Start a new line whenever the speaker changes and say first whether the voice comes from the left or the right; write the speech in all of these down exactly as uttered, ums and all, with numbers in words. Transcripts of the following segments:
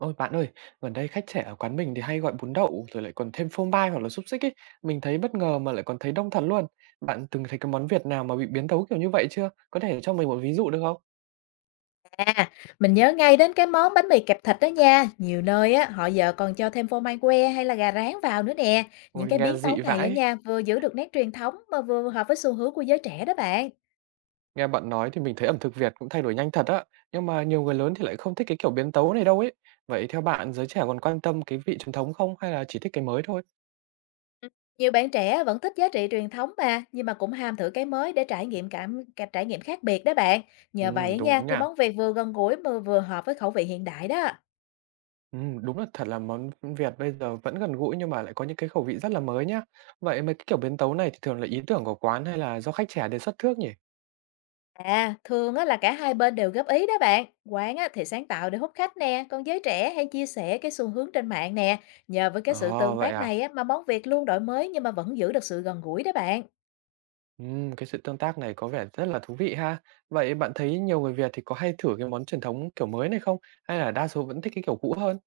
right: Ôi, bạn ơi, gần đây khách trẻ ở quán mình thì hay gọi bún đậu rồi lại còn thêm phô mai hoặc là xúc xích ấy. Mình thấy bất ngờ mà lại còn thấy đông thật luôn. Bạn từng thấy cái món Việt nào mà bị biến tấu kiểu như vậy chưa? Có thể cho mình một ví dụ được không?
left: À, mình nhớ ngay đến cái món bánh mì kẹp thịt đó nha. Nhiều nơi á, họ giờ còn cho thêm phô mai que hay là gà rán vào nữa nè. Những
right: Ôi,
left: cái
right: nghe
left: biến
right: dị
left: tấu này á
right: vãi.
left: nha, vừa giữ được nét truyền thống mà vừa hợp với xu hướng của giới trẻ đó bạn.
right: Nghe bạn nói thì mình thấy ẩm thực Việt cũng thay đổi nhanh thật á. Nhưng mà nhiều người lớn thì lại không thích cái kiểu biến tấu này đâu ấy. Vậy theo bạn, giới trẻ còn quan tâm cái vị truyền thống không hay là chỉ thích cái mới thôi?
left: Ừ, nhiều bạn trẻ vẫn thích giá trị truyền thống mà, nhưng mà cũng ham thử cái mới để trải nghiệm cảm cả trải nghiệm khác biệt đó bạn.
right: Ừ,
left: Nhờ vậy á nha,
right: đúng nhỉ.
left: thì món Việt vừa gần gũi mà vừa hợp với khẩu vị hiện đại đó.
right: Ừm, đúng là thật là món Việt bây giờ vẫn gần gũi nhưng mà lại có những cái khẩu vị rất là mới nhá. Vậy mấy cái kiểu biến tấu này thì thường là ý tưởng của quán hay là do khách trẻ đề xuất trước nhỉ?
left: À, thường á là cả hai bên đều góp ý đó bạn. Quán á thì sáng tạo để hút khách nè, còn giới trẻ hay chia sẻ cái xu hướng trên mạng nè. Nhờ với cái sự
right: Ồ,
left: tương
right: vậy
left: tác
right: à?
left: này á mà món Việt luôn đổi mới nhưng mà vẫn giữ được sự gần gũi đó bạn.
right: Ừm, cái sự tương tác này có vẻ rất là thú vị ha. Vậy bạn thấy nhiều người Việt thì có hay thử cái món truyền thống kiểu mới này không? Hay là đa số vẫn thích cái kiểu cũ hơn?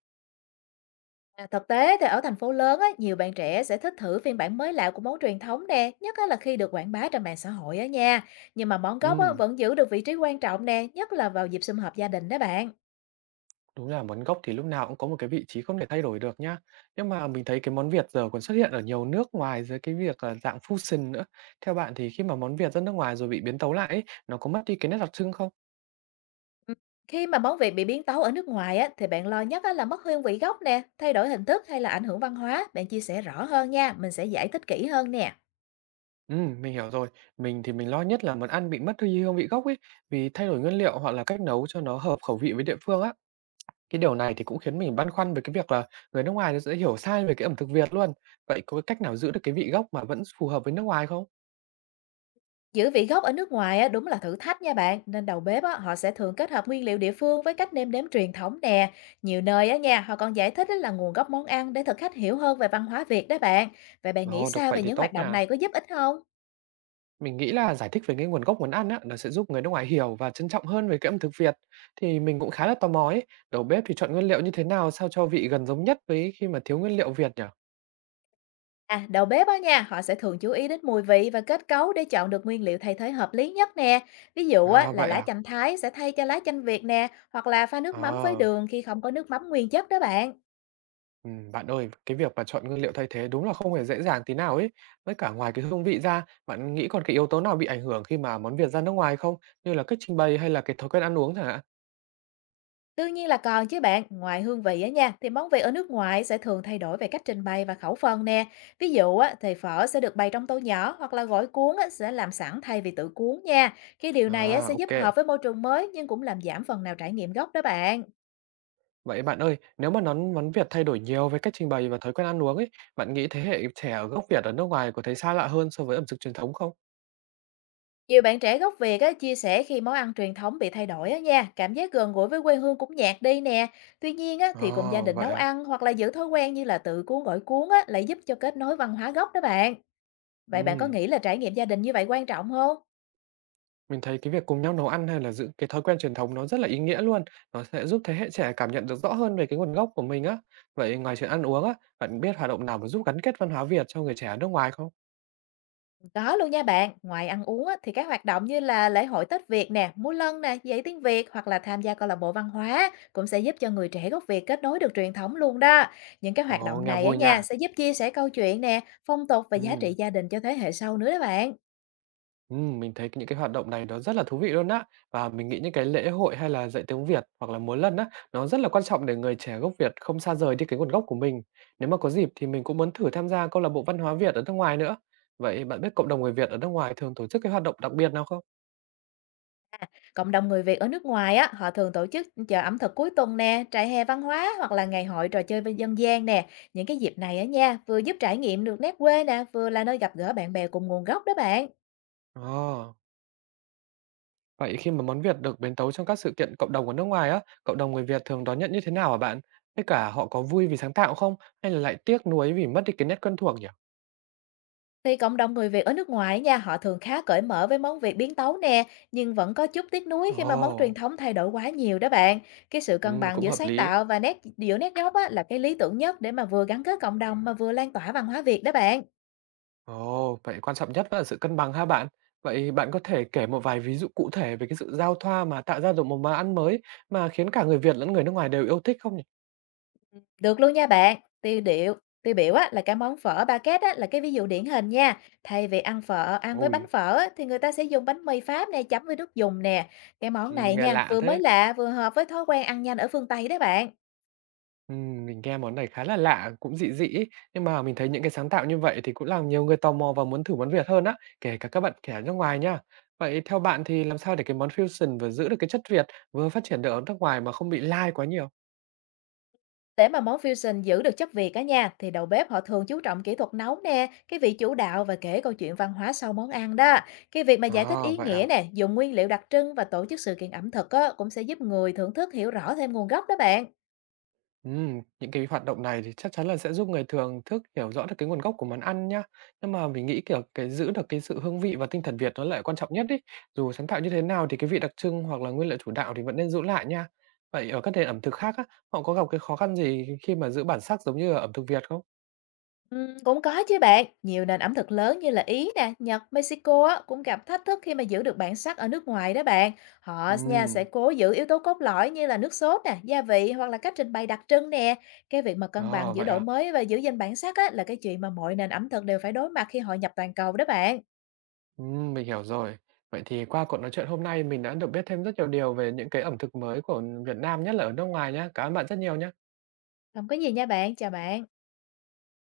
left: À, thực tế thì ở thành phố lớn á, nhiều bạn trẻ sẽ thích thử phiên bản mới lạ của món truyền thống nè, nhất á là khi được quảng bá trên mạng xã hội á nha. Nhưng mà món gốc á
right: Ừm.
left: vẫn giữ được vị trí quan trọng nè, nhất là vào dịp sum họp gia đình đó bạn.
right: Đúng là món gốc thì lúc nào cũng có một cái vị trí không thể thay đổi được nhá. Nhưng mà mình thấy cái món Việt giờ còn xuất hiện ở nhiều nước ngoài dưới cái việc là dạng fusion nữa. Theo bạn thì khi mà món Việt ra nước ngoài rồi bị biến tấu lại ấy, nó có mất đi cái nét đặc trưng không?
left: Ừm, khi mà món Việt bị biến tấu ở nước ngoài á, thì bạn lo nhất á là mất hương vị gốc nè, thay đổi hình thức hay là ảnh hưởng văn hóa? Bạn chia sẻ rõ hơn nha, mình sẽ giải thích kỹ hơn nè.
right: Ừm, mình hiểu rồi. Mình thì mình lo nhất là món ăn bị mất đi hương vị gốc ấy, vì thay đổi nguyên liệu hoặc là cách nấu cho nó hợp khẩu vị với địa phương á. Cái điều này thì cũng khiến mình băn khoăn về cái việc là người nước ngoài nó sẽ hiểu sai về cái ẩm thực Việt luôn. Vậy có cái cách nào giữ được cái vị gốc mà vẫn phù hợp với nước ngoài không?
left: Giữ vị gốc ở nước ngoài á, đúng là thử thách nha bạn, nên đầu bếp á, họ sẽ thường kết hợp nguyên liệu địa phương với cách nêm nếm truyền thống nè. Nhiều nơi á nha, họ còn giải thích á là nguồn gốc món ăn để thực khách hiểu hơn về văn hóa Việt đó bạn. Vậy bạn nghĩ
right: Ồ, được
left: sao
right: vậy
left: về
right: thì
left: những
right: tốt
left: hoạt động
right: nha.
left: này có giúp ích không?
right: Mình nghĩ là giải thích về cái nguồn gốc món ăn á, nó sẽ giúp người nước ngoài hiểu và trân trọng hơn về cái ẩm thực Việt. Thì mình cũng khá là tò mò ấy, đầu bếp thì chọn nguyên liệu như thế nào sao cho vị gần giống nhất với khi mà thiếu nguyên liệu Việt nhỉ?
left: À, đầu bếp á nha, họ sẽ thường chú ý đến mùi vị và kết cấu để chọn được nguyên liệu thay thế hợp lý nhất nè. Ví dụ á,
right: À
left: là
right: vậy
left: lá
right: à?
left: chanh Thái sẽ thay cho lá chanh Việt nè, hoặc là pha nước mắm với
right: À,
left: đường khi không có nước mắm nguyên chất đó bạn.
right: ừm, bạn ơi, cái việc mà chọn nguyên liệu thay thế đúng là không hề dễ dàng tí nào ấy. Với cả ngoài cái hương vị ra, bạn nghĩ còn cái yếu tố nào bị ảnh hưởng khi mà món Việt ra nước ngoài không? Như là cách trình bày hay là cái thói quen ăn uống chẳng hạn?
left: Đương nhiên là còn chứ bạn, ngoài hương vị á nha, thì món Việt ở nước ngoài sẽ thường thay đổi về cách trình bày và khẩu phần nè. Ví dụ á, thì phở sẽ được bày trong tô nhỏ hoặc là gói cuốn á, sẽ làm sẵn thay vì tự cuốn nha. Khi điều này á,
right: À,
left: sẽ giúp
right: ok.
left: hợp với môi trường mới nhưng cũng làm giảm phần nào trải nghiệm gốc đó bạn.
right: Vậy bạn ơi, nếu mà nón món Việt thay đổi nhiều về cách trình bày và thói quen ăn uống ấy, bạn nghĩ thế hệ trẻ ở gốc Việt ở nước ngoài có thấy xa lạ hơn so với ẩm thực truyền thống không?
left: Nhiều bạn trẻ gốc Việt á, chia sẻ khi món ăn truyền thống bị thay đổi á nha, cảm giác gần gũi với quê hương cũng nhạt đi nè. Tuy nhiên á, thì cùng gia
right: Ồ,
left: đình
right: vậy
left: nấu
right: à?
left: ăn hoặc là giữ thói quen như là tự cuốn gỏi cuốn á, lại giúp cho kết nối văn hóa gốc đó bạn. Vậy bạn có
right: Ừm,
left: nghĩ là trải nghiệm gia đình như vậy quan trọng không?
right: Mình thấy cái việc cùng nhau nấu ăn hay là giữ cái thói quen truyền thống nó rất là ý nghĩa luôn. Nó sẽ giúp thế hệ trẻ cảm nhận được rõ hơn về cái nguồn gốc của mình á. Vậy ngoài chuyện ăn uống á, bạn biết hoạt động nào mà giúp gắn kết văn hóa Việt cho người trẻ ở nước ngoài không?
left: Có luôn nha bạn, ngoài ăn uống á, thì các hoạt động như là lễ hội Tết Việt nè, múa lân nè, dạy tiếng Việt hoặc là tham gia câu lạc bộ văn hóa cũng sẽ giúp cho người trẻ gốc Việt kết nối được truyền thống luôn đó. Những cái hoạt
right: Ồ,
left: động
right: nghe
left: này á
right: vui
left: nha
right: nha.
left: sẽ giúp chia sẻ câu chuyện nè, phong tục và giá
right: Ừm.
left: trị gia đình cho thế hệ sau nữa đó bạn.
right: Ừm, mình thấy những cái hoạt động này nó rất là thú vị luôn á. Và mình nghĩ những cái lễ hội hay là dạy tiếng Việt hoặc là múa lân á, nó rất là quan trọng để người trẻ gốc Việt không xa rời đi cái nguồn gốc của mình. Nếu mà có dịp thì mình cũng muốn thử tham gia câu lạc bộ văn hóa Việt ở nước ngoài nữa. Vậy bạn biết cộng đồng người Việt ở nước ngoài thường tổ chức cái hoạt động đặc biệt nào không?
left: Cộng đồng người Việt ở nước ngoài á, họ thường tổ chức chợ ẩm thực cuối tuần nè, trại hè văn hóa hoặc là ngày hội trò chơi với dân gian nè. Những cái dịp này á nha, vừa giúp trải nghiệm được nét quê nè, vừa là nơi gặp gỡ bạn bè cùng nguồn gốc đó bạn.
right: Ồ, vậy khi mà món Việt được biến tấu trong các sự kiện cộng đồng ở nước ngoài á, cộng đồng người Việt thường đón nhận như thế nào hả bạn? Tất cả họ có vui vì sáng tạo không? Hay là lại tiếc nuối vì mất đi cái nét quen thuộc nhỉ?
left: Thì cộng đồng người Việt ở nước ngoài nha, họ thường khá cởi mở với món Việt biến tấu nè, nhưng vẫn có chút tiếc nuối khi mà món truyền
right: Ồ,
left: thống thay đổi quá nhiều đó bạn. Cái sự cân
right: ừm,
left: bằng
right: cũng
left: giữa
right: hợp
left: sáng
right: lý.
left: tạo và nét giữa nét gốc á, là cái lý tưởng nhất để mà vừa gắn kết cộng đồng mà vừa lan tỏa văn hóa Việt đó bạn.
right: Ồ, vậy quan trọng nhất vẫn là sự cân bằng ha bạn. Vậy bạn có thể kể một vài ví dụ cụ thể về cái sự giao thoa mà tạo ra được một món ăn mới mà khiến cả người Việt lẫn người nước ngoài đều yêu thích không nhỉ?
left: Được luôn nha bạn. Tiêu điệu, tiêu biểu á, là cái món phở ba két á, là cái ví dụ điển hình nha. Thay vì ăn phở, ăn với bánh
right: Ôi,
left: phở á, thì người ta sẽ dùng bánh mì Pháp nè chấm với nước dùng nè. Cái món này
right: ừm, nghe
left: nha,
right: lạ
left: vừa mới
right: thế.
left: lạ vừa hợp với thói quen ăn nhanh ở phương Tây đó bạn.
right: Ừm, mình nghe món này khá là lạ, cũng dị dị ấy. Nhưng mà mình thấy những cái sáng tạo như vậy thì cũng làm nhiều người tò mò và muốn thử món Việt hơn á, kể cả các bạn trẻ nước ngoài nha. Vậy theo bạn thì làm sao để cái món fusion vừa giữ được cái chất Việt, vừa phát triển được ở nước ngoài mà không bị lai quá nhiều?
left: Để mà món fusion giữ được chất Việt á nha, thì đầu bếp họ thường chú trọng kỹ thuật nấu nè, cái vị chủ đạo và kể câu chuyện văn hóa sau món ăn đó. Cái việc mà giải thích
right: À,
left: ý
right: vậy
left: nghĩa
right: à?
left: nè, dùng nguyên liệu đặc trưng và tổ chức sự kiện ẩm thực á, cũng sẽ giúp người thưởng thức hiểu rõ thêm nguồn gốc đó bạn.
right: Ừm, những cái hoạt động này thì chắc chắn là sẽ giúp người thường thức hiểu rõ được cái nguồn gốc của món ăn nhá. Nhưng mà mình nghĩ, kiểu, cái giữ được cái sự hương vị và tinh thần Việt nó lại quan trọng nhất ấy. Dù sáng tạo như thế nào thì cái vị đặc trưng hoặc là nguyên liệu chủ đạo thì vẫn nên giữ lại nha. Vậy ở các nền ẩm thực khác á, họ có gặp cái khó khăn gì khi mà giữ bản sắc giống như ở ẩm thực Việt không?
left: Ừm, cũng có chứ bạn. Nhiều nền ẩm thực lớn như là Ý nè, Nhật, Mexico á, cũng gặp thách thức khi mà giữ được bản sắc ở nước ngoài đó bạn. Họ nha sẽ
right: Ừm,
left: cố giữ yếu tố cốt lõi như là nước sốt nè, gia vị hoặc là cách trình bày đặc trưng nè. Cái việc mà cân
right: ờ,
left: bằng giữa
right: vậy
left: đổi
right: à?
left: mới và giữ gìn bản sắc á, là cái chuyện mà mọi nền ẩm thực đều phải đối mặt khi hội nhập toàn cầu đó bạn.
right: Ừm, mình hiểu rồi. Vậy thì qua cuộc nói chuyện hôm nay mình đã được biết thêm rất nhiều điều về những cái ẩm thực mới của Việt Nam, nhất là ở nước ngoài nhá. Cảm ơn bạn rất nhiều nhá.
left: Không có gì nha bạn, chào bạn.